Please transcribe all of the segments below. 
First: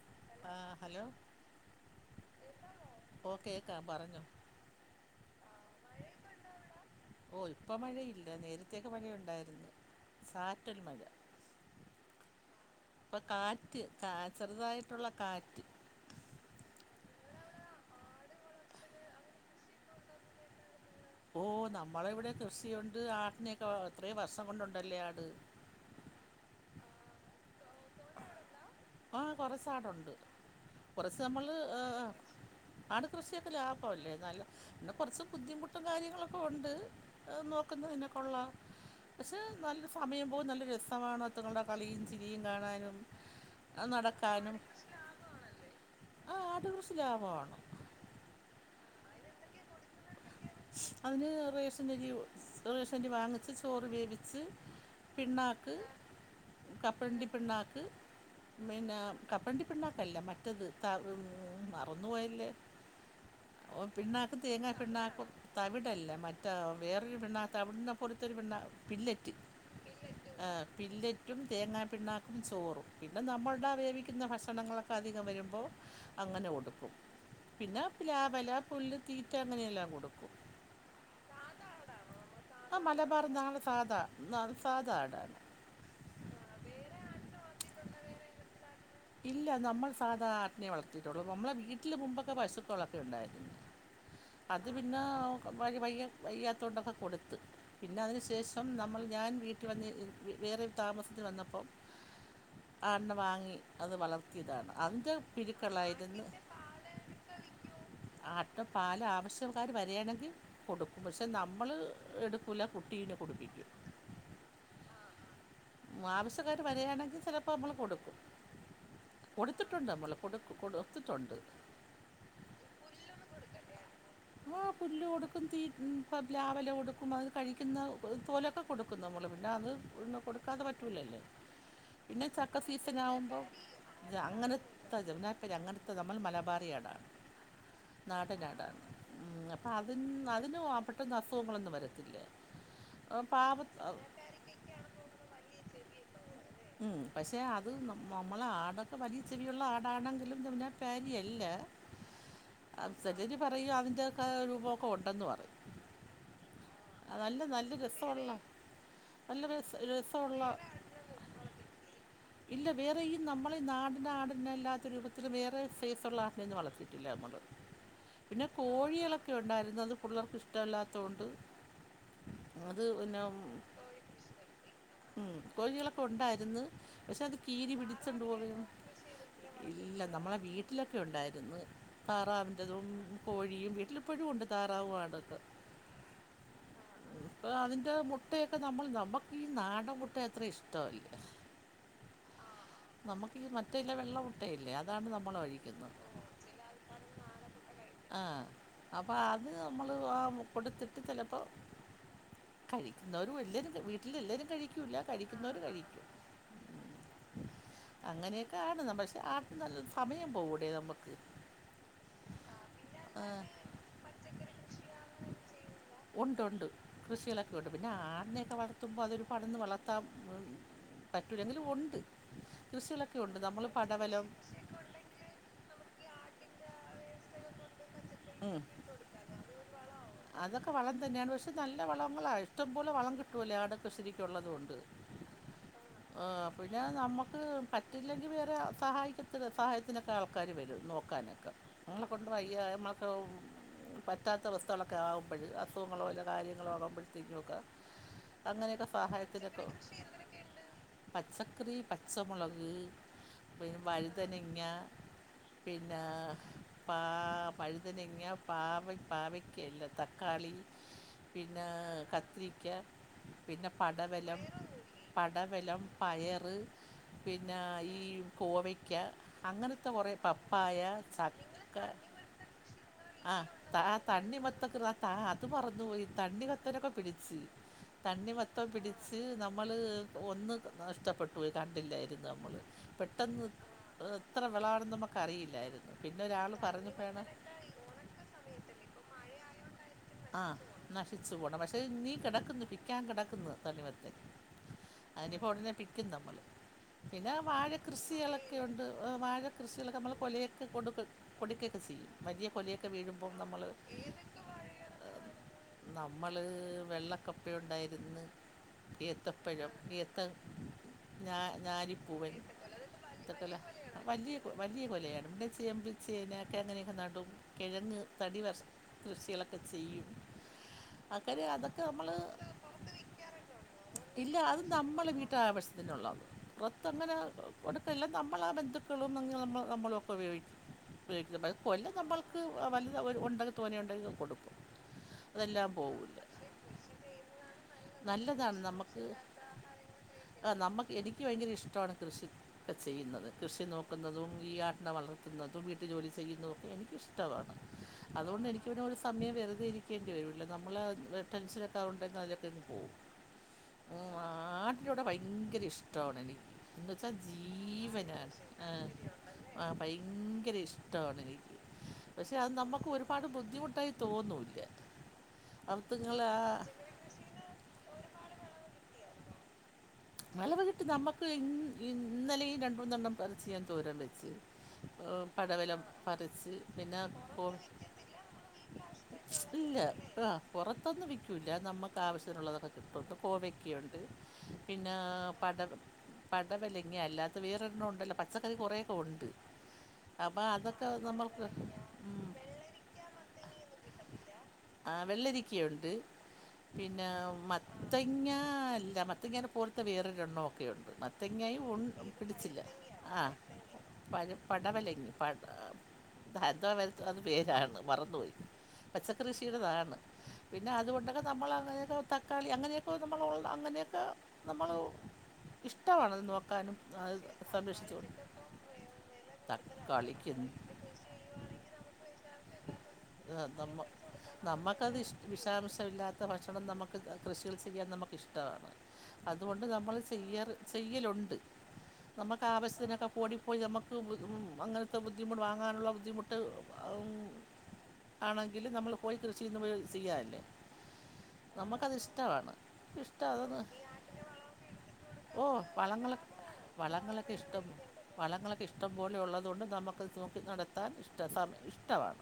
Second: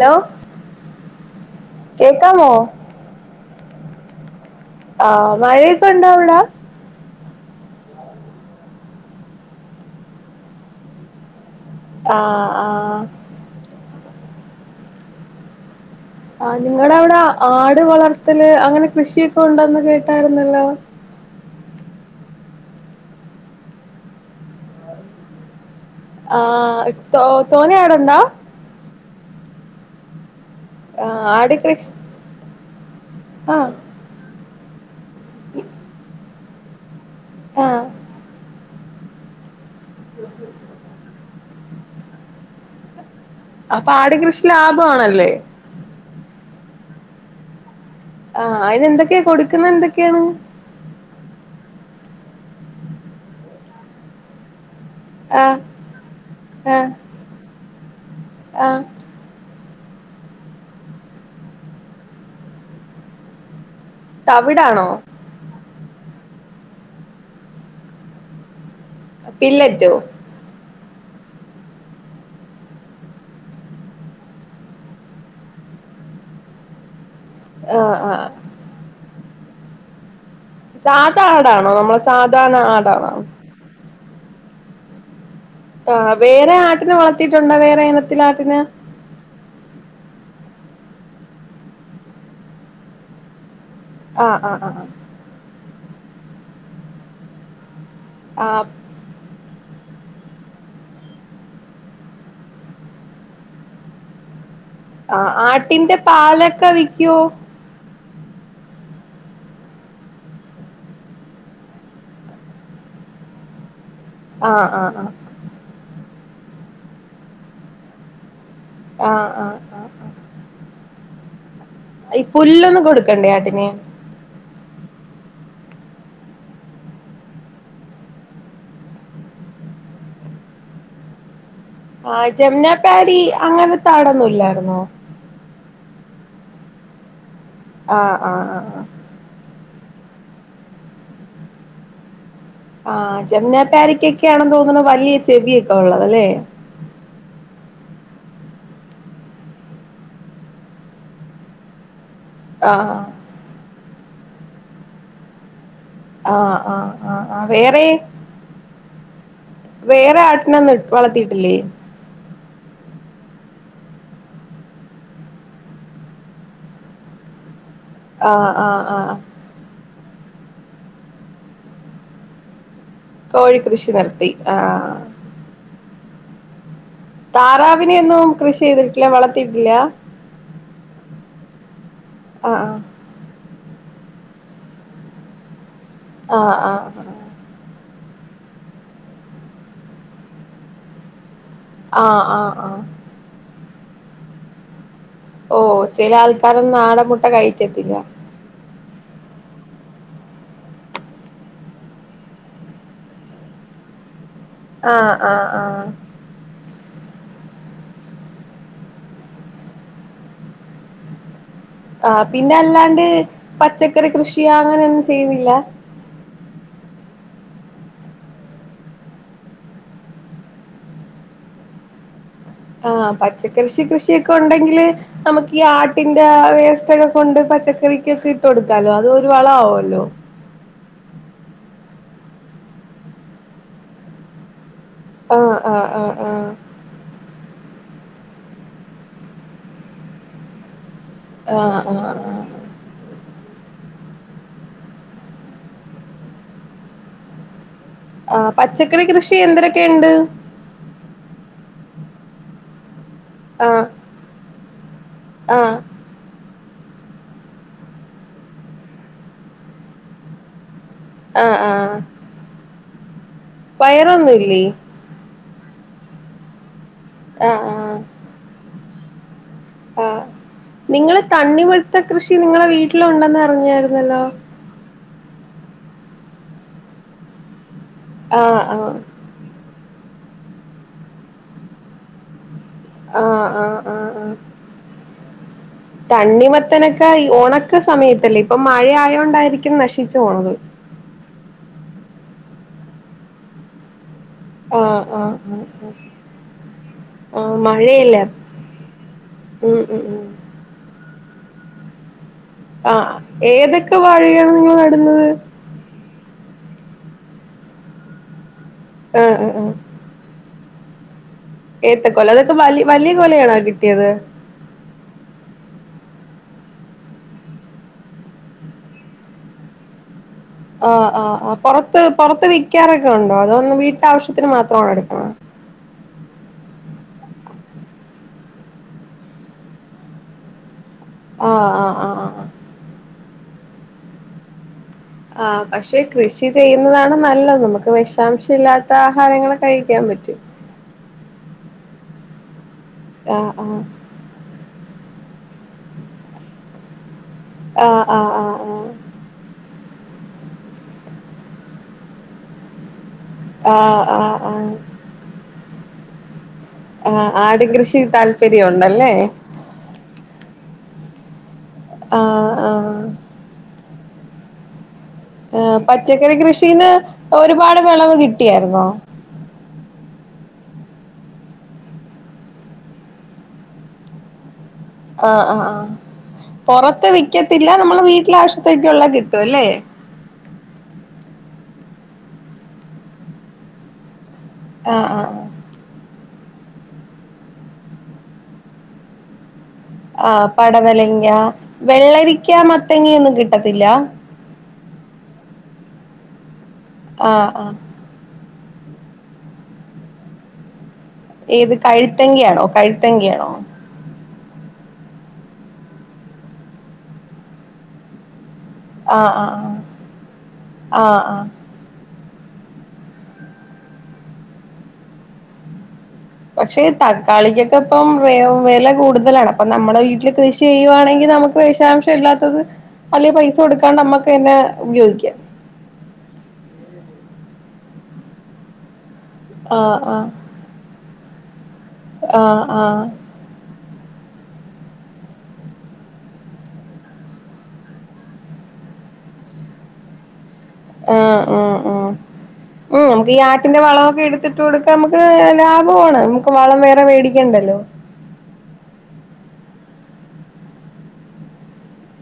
Hello ആഹ് hello കേക്കാമോ ഓഹ് കേക്കാം പറഞ്ഞോ ആഹ് മഴയൊക്കെ ഉണ്ടോ അവ്ടെ ഓഹ് ഇപ്പൊ മഴയില്ല നേര്ത്തൊക്കെ മഴയുണ്ടായിരുന്നു ചാറ്റൽ മഴ ആഹ് ആഹ് ഇപ്പ കാറ്റ് കാ ചെറുതായിട്ടുള്ള കാറ്റ് ആഹ് നിങ്ങടെ അവ്ടെ ആട് വളർത്തല് അങ്ങനെ കൃഷിയൊക്കെ ഉണ്ടന്ന് കേട്ടായിര്ന്നല്ലോ ഓഹ് നമ്മള ഇവിടെ കൃഷിയുണ്ട് ആടിനെക്കെ വ ഇത്രീം വർഷം കൊണ്ടുണ്ടല്ലേ ആട് ആഹ് തോ തോനെ ഇടണ്ടാ ആഹ് കൊറസാടുണ്ട് ആ കൊറസ് ആട് നമ്മള് കൃഷി ആട് കൃഷിയൊക്കെ ആ ലാഭവല്ലേ ന്നാലും പിന്നെ കൊർച്ച് ബുദ്ധിമുട്ടും കാര്യങ്ങളൊക്കെ ഉണ്ട് അഅ് ആ നോക്കുന്നതന്നെ കൊള്ളാം പക്ഷെ നല്ല സമയം പോവും നല്ല രസമാണ് അറ്റങ്ങളുടെ കളിയും ചരിയും കാണാനും അപ്പൊ ആട് കൃഷി ലാഭമാണല്ലേ ആഹ് ആട് കൃഷി ലാഭമാണ് ആഹ് അയിനെന്തൊക്കെ കൊടുക്ക്ന്ന എന്തെക്കെയാ അതിന് റേഷനരിയോ റേഷനരി വാങ്ങിച്ച് ചോറ് വേവിച്ച് ആ പിണാക്ക് ആ കപ്പലണ്ടി പിണാക്ക് ആ പിന്നെ കപ്പണ്ടി പിണ്ണാക്കല്ല മറ്റത് താ ഏ് മറന്നു പോയല്ലെ ഓഹ് പിണ്ണാക്ക് തേങ്ങ തവിടാണോ തവിടല്ല മറ്റേ വേറൊരു പിണ്ണാതവിട്നെ പോലത്തെരു പിണ്ണാ പില്ലറ്റ് പില്ലറ്റോ ആഹ് പില്ലറ്റും തേങ്ങാ പിണ്ണാക്കും ചോറും പിന്നെ നമ്മൾടെ വേവിക്ക്ന്ന ഭക്ഷണങ്ങളൊക്ക് അധികം വരുമ്പോ അങ്ങനെ കൊടുക്കും ആ പിന്നെ ആ പ്ലാവല പുല്ല് തീറ്റ അങ്ങനെയെല്ലാം കൊടുക്കും സാധാ ആടാണോ നമ്മളെ സാധാരണ ആടാണോ ആണ് സാധാ ന്നാണ് സാധാ ആടാണ് ആഹ് വേറെ ആട്ടിനെ വളർത്തിയിട്ടുണ്ടോ വേറെ ഇനത്തിലെ ആട്ടിനെ ഇല്ല നമ്മൾ സാധാ ആടിനെ വളർത്തീട്ടൊള്ളൂ നമ്മളെ വീട്ടില് മുമ്പൊക്കെ പശുക്കളൊക്കെ ഉണ്ടായിരുന്നു ആ ആ അത് ആ ആ. പിന്നെ വ വയ്യ വയ്യാത്തോണ്ടൊക്കെ കൊടുത്ത് പിന്നെ അതിന് ആ ശേഷം നമ്മൾ ഞാൻ വീ റ്റ്‌വന്ന് വേ വേറെര് താമസത്തിന് വന്നപ്പം ആട്നെ വാങ്ങി അത് വളർത്തിയതാണ് അതിന്റെ ആ ആട്ടിന്റെ പിരുക്കളായിരുന്നു പാലൊക്കെ വിക്കോ ആട്ടും പാല് ആവശ്യക്കാര് വരിയാണെങ്കിൽ കൊടുക്കും പക്ഷെ നമ്മള് എടുക്കൂല കുട്ടീനെ കുടുപ്പിക്കും ആഹ് ആഹ് ആഹ് ആവശ്യക്കാർ വരികയാണെങ്കിൽ ചിലപ്പോൾ നമ്മൾ കൊടുക്കും ആഹ് ആഹ് കൊടുത്തി ട്ടുണ്ട് ആഹ് നമ്മള് കൊടുക്കും കൊടുത്തിട്ടുണ്ട് ഈ പുല്ലൊന്നും കൊടുക്കണ്ടേ ആട്ടിന് ആഹ് പുല്ല് കൊടുക്കും തീ ഇപ്പം പ്ലാവില കൊടുക്കും അത് കഴിക്കുന്ന പോലൊക്കെ കൊടുക്കും നമ്മള് പിന്നെ അത് പിന്നെ കൊടുക്കാതെ പറ്റീല്ലല്ലോ ആഹ് ജംനാപാരി അങ്ങനത്തെ ആടൊന്നും ഇല്ലായിരുന്നോ ഇല്ല അങ്ങനത്തെ നമ്മള് മലബാറി ആടാണ് ആഹ് നാടൻ ആഹ് ആഹ് ആടാണ് ആഹ് ഉം അപ്പം അതി അതിന് പെട്ടെന്ന് അസുഖങ്ങളൊന്നും വരത്തില്ല ആഹ് പാവ ജംനാപാരിക്കൊക്കെ ആണെന്ന് തോന്നണു വലിയ ചെവിയൊക്കെ ഉള്ളതല്ലേ ഉം പക്ഷെ അത് നമ്മളെ ആടൊക്കെ വലിയ ചെവിയുള്ള ആടാണെങ്കിലും ജംനാപാരി അല്ല [inaudible] ആഹ് ചെലര് പറയും അതിന്റെയൊക്കെ രൂപമൊക്കെ ഉണ്ടെന്നു പറയും ആഹ് ആഹ് അത് ആഹ് നല്ല ആഹ് നല്ല വേറെ രസമുള്ള നല്ല രസാ വേറെ ആട്ടിനെ ഒന്നും വളത്തിയിട്ടില്ലേ ഇല്ല വേറെ ഈ നമ്മളെ ഈ നാടിനെ ആടിനെ ഇല്ലാത്ത രൂപത്തിലും വേറെ സൈസുള്ള ആടിനെയൊന്നും വളർത്തിയിട്ടില്ല നമ്മള് [inaudible] പിന്നെ ആഹ് ആഹ് കോഴികളൊക്കെ ഉണ്ടായിരുന്നു അത് പിള്ളേർക്ക് ഇഷ്ടമല്ലാത്ത കൊണ്ട് അത് പിന്നെ കോഴിക്കൃഷി നിർത്തി ആഹ് ഉം കോഴികളൊക്കെ ഉണ്ടായിരുന്ന് താറാവിനെയൊന്നും കൃഷി ചെയ്തിട്ടില്ല വളർത്തിയിട്ടില്ല ഇല്ല നമ്മളെ വീട്ടിലൊക്കെ ഉണ്ടായിരുന്നു ആഹ് താറാവിന്റതും കോഴിയും വീട്ടിലിപ്പോഴും ഉണ്ട് താറാവും ആടൊക്കെ ആഹ് ആഹ് ആഹ് ഇപ്പ അതിന്റെ മുട്ടയൊക്കെ നമ്മൾ നമുക്ക് ഈ നാടൻ മുട്ട അത്ര ഇഷ്ടമല്ല ആഹ് ആഹ് ആഹ് നമുക്ക് ഈ മറ്റേതില്ലേ വെള്ള മുട്ടയില്ലേ അതാണ് ന ഓ ചില ആൾക്കാരൊന്നും നാടൻ മുട്ട കഴിക്കത്തില്ല ആഹ് അപ്പോ അത് നമ്മള് ആ കൊടുത്തിട്ട് ചിലപ്പോ കഴിക്കുന്നവര് എല്ലവരും വീട്ടില് എല്ലാവരും കഴി കഴിക്കൂല്ല ആഹ് ആഹ് ആഹ് അങ്ങനെയൊക്കെ ആണ് ന പക്ഷെ ആ നല്ല സമയം പോകൂടി നമുക്ക് ആഹ് പിന്നെ അല്ലാണ്ട് ആഹ് പച്ചക്കറി കൃഷിയാ അങ്ങനെയൊന്നും ചെയ്യുന്നില്ല ഒണ്ട് ഒണ്ട് കൃഷികളൊക്കെ ഉണ്ട് പിന്നെ ആടിനെയൊക്കെ വളർത്തുമ്പൊ അതൊരു പാടന്ന് വളർത്താം പറ്റൂലങ്കിലും ഉണ്ട് ആഹ് കൃഷികളൊക്കെ ഉണ്ട് നമ്മൾ പച്ചക്കൃഷി പടവലം കൃഷിയൊക്കെ ഉണ്ടെങ്കില് നമുക്ക് ഈ ആട്ടിന്റെ വേസ്റ്റൊക്കെ കൊണ്ട് പച്ചക്കറിക്കൊക്കെ ഇട്ട് ഉം കൊടുക്കാലോ അത് പോലെ വളം ആവൂല്ലോ അതൊക്കെ വളം തന്നെയാണ് പക്ഷെ നല്ല വളങ്ങളാ ഇഷ്ടംപോലെ വളം കിട്ടുവല്ലോ ആടൊക്കെ ശരിക്കുള്ളത് കൊണ്ട് ആഹ് ആഹ് ആഹ് ആഹ് പിന്നെ നമുക്ക് പറ്റില്ലെങ്കിൽ വേറെ സഹായിക്കത്തി സഹായത്തിനൊക്കെ ആൾക്കാാര് വരും നോക്കാന് ആഹ് നമ്മളെ ആഹ് കൊണ്ട് ആഹ് വയ്യ പറ്റാത്ത അവസ്‌ അതുപോണക്കു ആവുമ്പോഴ് അസുഖങ്ങളോല്ല കാര്യങ്ങളും ആകുമ്പോഴത്തേക്കുക്കെ ആ പച്ചക്കറി കൃഷി എന്രൊക്കെ ഉണ്ട് പച്ചക്കറി പച്ചമുളക് പിന്നെ ആഹ് വഴുതനങ്ങ ആഹ് പിന്നെ പ പഴുതനങ്ങ പാവി പവി ഒക്കെയല്ല തക്കാളി ആഹ് പിന്നെ കത്തിരിക്ക പിന്നെ പടവലം പയറൊന്നുമില്ലേ പടവലം, പയറ് പിന്നാ ആഹ് ആഹ് ഈ കോവയ്ക്ക അങ്ങനത്തെ കൊറേ ആഹ് പയ നിങ്ങള് ചക്ക തണ്ണിമത്ത കൃഷി നിങ്ങളെ വീട്ടിലുണ്ടെന്ന് ആഹ് ത അറിഞ്ഞായിരുന്നല്ലോ തണ്ണിമത്തൻ [unintelligible] അത് മറന്നു പോയി തണ്ണിമത്തനൊക്കെ പിടിച്ച് ആഹ് തണ്ണിമത്തം ആഹ് പിടിച്ച് ന നമ്മള് ഒന്ന് നഷ്ടപ്പെട്ടു പോയി കണ്ടില്ലായിര്ന്ന് നമ്മള് പെട്ടെന്ന് ആഹ് ആഹ് ആഹ് ആഹ് എത്ര വിളാണെന്ന് നമ്മക്കറീല്ലായിര്ന്നു തണ്ണിമത്തനൊക്കെ ഈ ഒണക്ക് സമയത്തല്ലേ ഇപ്പം മഴ ആയോണ്ടായിരിക്കും നശി ആഹ് നശിച്ചു പോണ പക്ഷെ നീ കെടക്ക്ന്ന് പിക്കാൻ കെടക്ക്ന്ന് തണ്ണിമത്തൻ ആഹ് ആഹ് അനിപ്പോ ഒടനെ ആഹ് ആഹ് പിക്കും നമ്മള് പിന്നെ ആഹ് വാഴ മഴയല്ലേ കൃഷികളൊക്കെ ഒണ്ട് വാഴ ഉം കൃഷികളൊക്കെ ഉം നമ്മള് ഉം കൊലയൊക്കെ കൊട്ക്കും കൊട്ക്കൊക്കെ ചീയ്യും വലിയ കൊലയൊക്കെ വീഴുബം നമ്മള് നിങ്ങള് നട്ന്നത് നമ്മള് വെള്ളക്കപ്പയുണ്ടായിര്ന്ന്. ആഹ് ആഹ് ഏത്തപ്പഴം, ആഹ് ഏത്ത ഞാ ഏത്തക്കൊല ഞാലിപ്പൂവൻ അതൊക്കെ വലി വല്ല്യേ കൊലയാണോ കിട്ടിയത് വല്ല്യേ കൊലയാണ് പിന്നെ ചേമ്പ്, ചേനക്കെ അങ്ങനക്കെ നടും കെഴങ്ങ് തടിവർ കൃഷ്യാളക്കെ ചെയ്യും ആഹ് ആഹ് ആക്കാര് ആഹ് അതൊക്കെ പൊറത്ത് നമ്മള് പൊറത്ത് വിക്കാറൊക്കെ ഉണ്ടോ അതോ ഇല്ല വീട്ടാവശ്യത്തിന് അത് മാത്രമാണോ നമ്മള് എടുക്കണെ വീട്ടാ ആവശ് ത്തിനൊള്ളത് പുറത്തങ്ങനെ കൊട്ക്കല്ല നമ്മളാ ബന്ധുക്കളും നമ്മൾ നമ്മളൊക്കെ ഉപയോഗിക്കും ഉപയോഗിക്കുന്നത് ആഹ് കൊല ആഹ് ആഹ് നമ്മൾക്ക് ആഹ് ആഹ് വലുതു ഒണ്ടെങ്കി തോനെണ്ടെങ്കി കൊട്ക്കും ആഹ് പക്ഷെ കൃഷി ചെയ്യ്ന്നതാണ് നല്ലത് നമുക്ക് വിഷാംശ നല്ലതാണ് ഇല്ലാത്ത നമുക്ക് ആഹാരങ്ങള് കഴിക്കാൻ പറ്റും നമുക്ക് എനിക്ക് ഭയങ്കര ഇഷ്ടമാണ് കൃഷി ഒക്കെ ചെയ്യുന്നത് ആഹ് കൃഷി ആഹ് നോക്ക്ന്നതും ഈ ആട്ടിനെ വളർ ത്തുന്നതും വീട്ട് ജോലി ചെയ്യുന്നതൊക്കെ എനിക്കിഷ്ടമാണ് ആഹ് ആഹ് അതുകൊണ്ട് ആഹ് എനിക്ക്നെ സമയം വ ർതെ ഇരിക്കേണ്ടി വരൂല്ല നമ്മൾ ടെൻഷനൊക്കെ അതോണ്ടെക്കെ അതിലൊക്കെയങ്ങു പോകും മ് ആഹ് ആഹ് ആഹ് ആട്ടിനെ ഇവിടെ ഭയങ്കര ഇഷ്ട്ടാണെനിക്ക് ആഹ് ആട് കൃഷി താല്പര്യണ്ടല്ലേ ആഹ് ഭയങ്കര ഇഷ്ട്ടാണെനിക്ക് പക്ഷെ അത് ആഹ് നമ്മക്ക് ആഹ് ഒര്പാട് ബുദ്ധിമുട്ടായി തോന്നൂല്ല ആഹ് അതുങ്ങൾ ആ പച്ചക്കറി കൃഷീന്ന് ഒര് പാട് വെളവ് കിട്ട്യാര്ന്നോ നലവ കിട്ട് നമ്മക്ക് ഇന്നലേം രണ്ട് മൂന്നെണ്ണം പറിച്ച് ഞാൻ തോരം വെച്ച് ഉം, ആഹ് ആഹ് പടവലം ആഹ് പറിച്ച് പിന്നെ പൊറത്ത് കോ- വിൽക്കത്തില്ല നമ്മള് വീട്ടിലാ വശ്യത്തേക്കൊള്ള കിട്ട്വാല്ലേ പൊറത്തൊന്നും വിക്കൂല്ല നമ്മക്ക് ആവശ്യത്തിനുള്ളതൊക്കെ കിട്ടും കോവക്കയൊണ്ട് പിന്നാ ആഹ് ആഹ് ആഹ് പടവ പടവലങ്ങ അല്ലാത്ത വേറോരെണ്ണം ഒണ്ടല്ലോ പച്ചക്കറി കൊറേക്കെ ഒണ്ട് ആഹ് പടവലങ്ങ, ഉം, വെള്ളരിക്കാ, മത്തങ്ങ ഒന്നും കിട്ടത്തില്ല ആഹ് വെള്ളരിക്ക്യാ ഒണ്ട് പിന്നെ ആഹ് മത് ആഹ് ത്തങ്ങ ല്ല മത്തങ്ങനെ പോലത്തെ വേറൊരെണ്ണമൊക്കെ ഒണ്ട് മ ഏത് കഴ്ത്തെങ്കയാണോ ആ കഴ്ത്തെങ്കയാണോ? പഴ പടവലങ്ങ പട [unintelligible] അത് പേരാണ് മറന്നുപോയി പ ആഹ് ആഹ് ആഹ് കൃഷിടെതാണ് പിന്നെ അതുകൊണ്ടൊക്കെ ആഹ് ആഹ് നമ്മളങ്ങനെയെക്കെ തക്കാളി അങ്ങനെയൊക്കെ നമ്മളൊള്ള അങ്ങനെയൊക്കെ നമ്മള് ഇഷ്ട്ടവാണത് നോക്ക പക്ഷെ തക്കാളിക്കൊക്കെ ഇപ്പം വെ വെല കൂടുതലാണ് അപ്പ നമ്മടെ തക്കാളിക്ക് വീട്ടില് എന്ത് കൃഷി ചെയ്യുവാണെങ്കിൽ നമക്ക് വിഷാംശം ഇല്ലാത്തത് വല്ല്യ പൈസ കൊട്ക്കാണ്ട് നമ്മക്കെന്നെ ഉപയോഗിക്കാം ശമില്ലാത് ത്ത ഭക്ഷണം നമ്മക്ക് കൃഷികൾ ചെയ്യാൻ നമ്മക്കിഷ്ട്ടമാണ് അതുകൊണ്ട് നമ്മൾ ആഹ് ആഹ് ചെയ്യാറ് ചെയ്യലൊണ്ട് നമ്മക്ക് ആഹ് ആഹ് ആവശ്യത്തിനൊക്കെ ഓടിപ്പോയി നമ്മക്ക് [unintelligible] അങ്ങനത്തെ ബുദ്ധിമുട്ട് വാങ്ങാനുള്ള ബുദ്ധിമുട്ട് അം ആണെങ്കില് നമ്മൾ പോയി കൃഷിന്ന് പോയി ചെയ്യാല്ലേ ആഹ് ഉം ഉം ഉം ഇഷ്ടം നമ്മക്കീ അതൊന്ന് ആട്ടിന്റെ വളമൊക്കെ എട്ത്തിട്ട് കൊട്ക്കാ നമ്മക്ക് ഓ ക്ക് വളങ്ങൾ ലാഭവാണ് നമ്മക്ക് വളം വേറെ മേടിക്കണ്ടല്ലോ വളങ്ങളൊക്ക ഇഷ്ട്ടം പോലെ ഒള്ളതുകൊണ്ട് നമ്മക്കത് നോക്കി നടത്താൻ ഇഷ്ട്ടാ സമ ഇഷ്ട്ടമാണ്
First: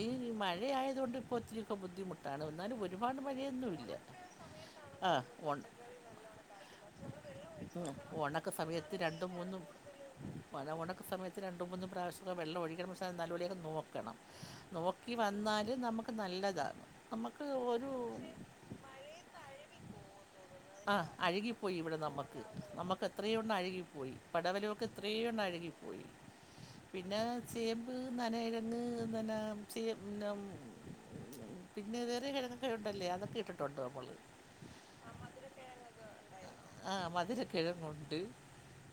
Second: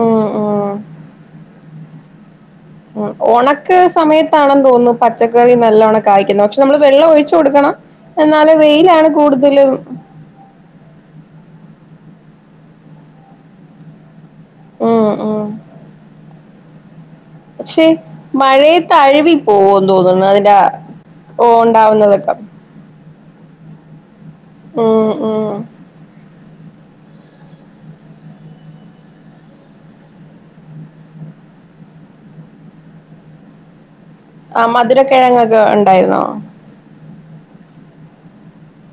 ഉം ഈ ഉം മഴയായതുകൊണ്ട് ഇപ്പോ ഇത്തിരിയൊക്കെ ബുദ്ധിമുട്ടാണ് എന്നാലും ഒ ഒ ഒണക്ക് സമയത്താണെന്ന് തോനുന്നു ആ പച്ചക്കറി ഒണ നല്ലവണ്ണം കായ്ക്കുന്നെ പക്ഷെ നമ്മള് വെള്ളം ഒഴിച്ചു കൊടുക്കണം. ഉം എന്നാലും വെയിലാണ് കൂടുതലും പഴമണക്ക സമയത്ത് രണ്ടുമൂന്ന് പ്രാവശ്യക്കെ വെള്ളം ഒഴിക്കണം പക്ഷെ നല്ലപോലെയൊക്കെ നോക്കണം. ഉം നോക്കി ഉം വന്നാല് നമ്മക്ക് നല്ലതാണ് നമ്മക്ക് ഒരു അതഴവി പോവെന്ന് തോനുന്നു അതിന്റെ ആഹ് ഓ അഴുകിപ്പോയി ഇവിടെ ഉണ്ടാവുന്നതൊക്കെ നമ്മക്ക് നമുക്ക് എത്രയെണ്ണോ അഴുകിപ്പോയി. പടവലൊക്കെ ഉം എത്രയോണ്ണം ഉം അഴുകിപ്പോയി. പിന്നെ ചേമ്പ് നന എഴങ്ങ്ന്നേനാ ചെ [unintelligible] പിന്നെ വേറെ കെഴങ്ങൊക്കെ ഒണ്ടല്ലേ അതൊക്കെ ഇട്ടിട്ടുണ്ട് നമ്മള് ആഹ് മധുരക്കിഴങ്ങൊക്കെ ഒണ്ടായിരുന്നോ? ആഹ് മധുരക്കിഴങ്ങൊണ്ട്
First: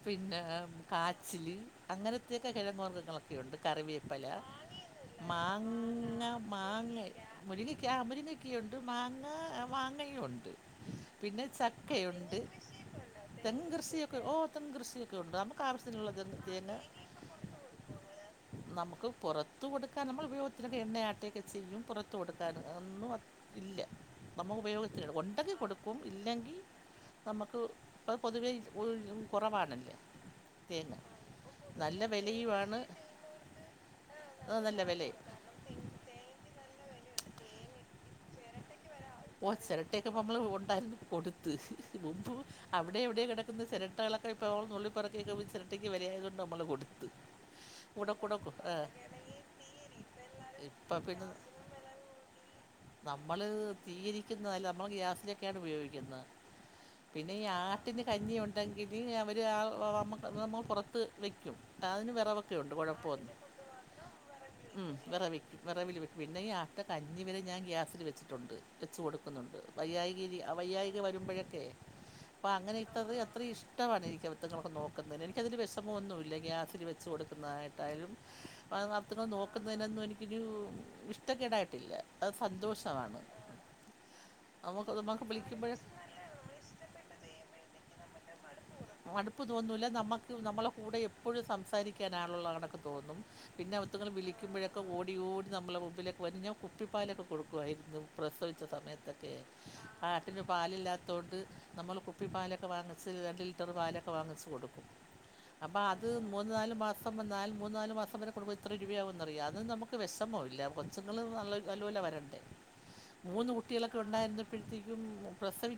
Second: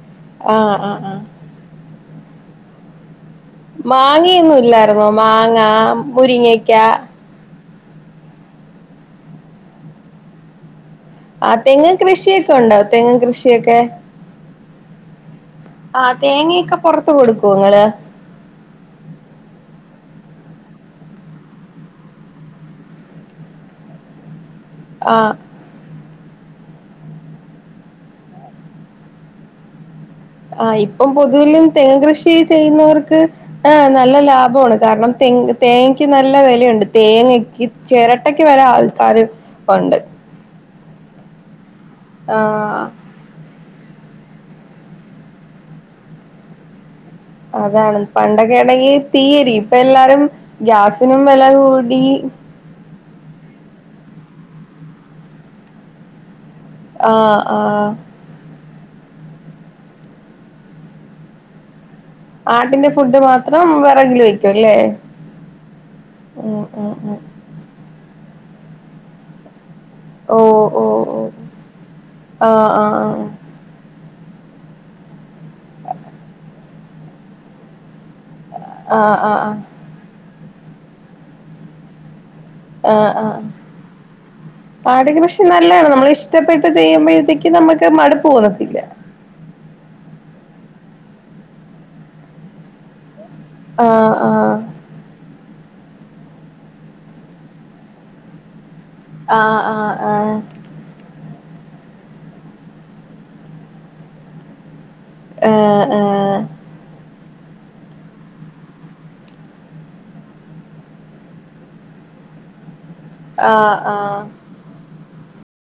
പിന്നെ ആ ആ ആ കാച്ചില് അങ്ങനത്തെയൊക്കെ കെഴങ്ങ് വർഗങ്ങളക് ക്കെയൊണ്ട് കറിവേപ്പല മാങ്ങയൊന്നും ഇല്ലായിരുന്നോ മാങ്ങ മുരിങ്ങക്ക മാങ്ങയി മുരിങ്ങക്കാ മുരിങ്ങക്കയൊണ്ട് മാങ്ങ മാങ്ങയും ഒണ്ട്. പിന്നെ ചക്കയൊണ്ട്. ഒണ്ടാ തെങ്ങും കൃഷിയൊക്കെ? ക്ക് ഓഹ് തെങ്ങ് കൃഷി കൊണ്ട് നമക്കാവാശ്യ ആഹ് തേങ്ങയൊക്കെ പൊറത്ത് കൊടുക്കോങ്ങള്? നമക്ക് പൊറത്ത് കൊടുക്കാൻ നമ്മൾ ഉപയോഗത്തിനൊക്കെ എണ്ണയാട്ടൊക്കെ ചെയ്യും പൊറത്ത് കൊടുക്കാൻ ഒന്നും അത് ഇല്ലാ നമ ഉപയോഗത്തിന് ആ ഒണ്ടെങ്കി കൊടുക്കും ഇല്ലെങ്കി നമ്മക്ക് ഇപ്പ പൊതുവേ [unintelligible] കൊറവാണല്ലേ. ആഹ് ഇപ്പം പൊതുവിലും തെങ്ങ് കൃഷി വിലയുമാണ് ചെയ്യുന്നവർക്ക് ആഹ് നല്ല അത് ലാഭവാണ് നല്ല കാരണം വിലയും തെങ്ങ് തേങ്ങക്ക് നല്ല വെലയുണ്ട് തേങ്ങക്ക് ചെരട്ടക്ക് വരെ ആള് ഓഹ് ചെരട്ടയൊക്കെ ഇപ്പ നമ്മള് ഒണ്ടായിരുന്നത് കൊടുത്ത് മുമ്പ് ആ അവിടെ ഇവിടെ കെട കിട്ടുന്ന ചെരട്ടകളൊക്കെ ഇപ്പോ നമ്മള് നുള്ളിപ്പറിക്കിയൊക്കെ പോയി ചെരട്ടക്ക് വെല ആയത്കൊണ്ട് നമ്മള് കൊടുത്ത്. അതാണ് കൂടെ കൂടെ കൊ- ആ, പണ്ടൊക്കെയാണെങ്കി തീയെരിയും ഇപ്പ എല്ലാരും ഗ്യാസിനും വെല കൂടി നമ്മള് തീയെരിക്കുന്ന അല്ല നമ്മള് ഗ്യാസിലൊക്കെയാണ് ഉപയോഗിക്കുന്നെ. പിന്നെ ആഹ് ഈ ആഹ് ആട്ടിന് കഞ്ഞിയൊ [unintelligible] അവര് ആ നമുക്ക് പുറത്ത് വെക്കും [unintelligible] ആടിന്റെ ഫുഡ് കുഴപ്പമൊന്നും മാത്രം വെ ഉം വേറവിൽ വെറവിൽ പിന്നെ ഈ ഉം ആദ്യത്തെ ഉം ഉം കഞ്ഞി വരെ ഞാൻ ഗ്യാസിൽ വെച്ച് ട്ടുണ്ട് വെച്ച് കൊടുക്കുന്നുണ്ട്. വൈയ്യായ്ക ഓഹ് വൈയ്യായ്ക ഓഹ് ഓഹ് വരുമ്പോഴക്കെ അപ്പം ആഹ് അങ്ങനെ ഇട്ടത് ആഹ് അത്രയും ഇഷ് ട്ടമാണ് എനിക്ക് അവറ്റങ്ങളൊക്കെ നോക്കുന്നതിന് എനിക്കതിൽ വിഷമൊന്നുമില്ല ഗ്യാസിൽ വെച്ച് കൊടുക്കുന്നതായിട്ടായാലും. ആഹ് ആഹ് [unintelligible] ആഹ് നോക്കുന്നതിനൊന്നും എനിക്കൊരു ഇഷ്ടക്കേടായിട്ടില്ല അത് സന്തോഷമാണ്. നമുക്ക് ആട് നമുക്ക് കൃഷി നല്ലതാ വിളിക്കുമ്പോഴൊക്കെ നമ്മൾ ഇഷ്ടപ്പെട്ട് ചെയ്യുമ്പോഴത്തേക്ക് നമ്മുക്ക് മടുപ്പ് തേന്നത്തി മടുപ്പ് തോന്നൂല്ല നമുക്ക് നമ്മളുടെ കൂടെ എപ്പോഴും സംസാരിക്കാനാളുള്ള കണക്ക് തോന്നും. പിന്നെ അവത്തുങ്ങൾ ആഹ് ആഹ് വിളിക്കുമ്പോയ ക്കെ ഓടി ഓടി നമ്മളുടെ മുമ്പിലേക്കെ വരി കുപ്പിപ്പാലൊക്കെ കൊടുക്കയിരുന്നു പ്രസവിച്ച സമയത്ത ക്കെ ആഹ് ആഹ് ആഹ് ആട്ടിന് പാലില്ലാ തൊണ്ട് നമ്മൾ കുപ്പിപ്പാലൊക്കെ വാങ്ങിച്ച് രണ്ട് ലിറ്ററ് പാലൊക്കെ വാങ്ങിച്ച് കൊടുക്കും. അപ്പൊ ആഹ് അത് ആഹ് മൂന്ന് നാല് മാ ക്കം നാല് മൂന്ന് നാല് മാസം വരെ കുടുംബം എത്ര രൂപയാകെന്ന അറിയാം അത് നമുക്ക് വിഷമോ ഇല്ല കെച്ചുങ്ങൾ നല്ല നല്ല പോലെ വരണ്ടേ. ആഹ് ആഹ് പ്പഴത്തേക്കും പ്രസവി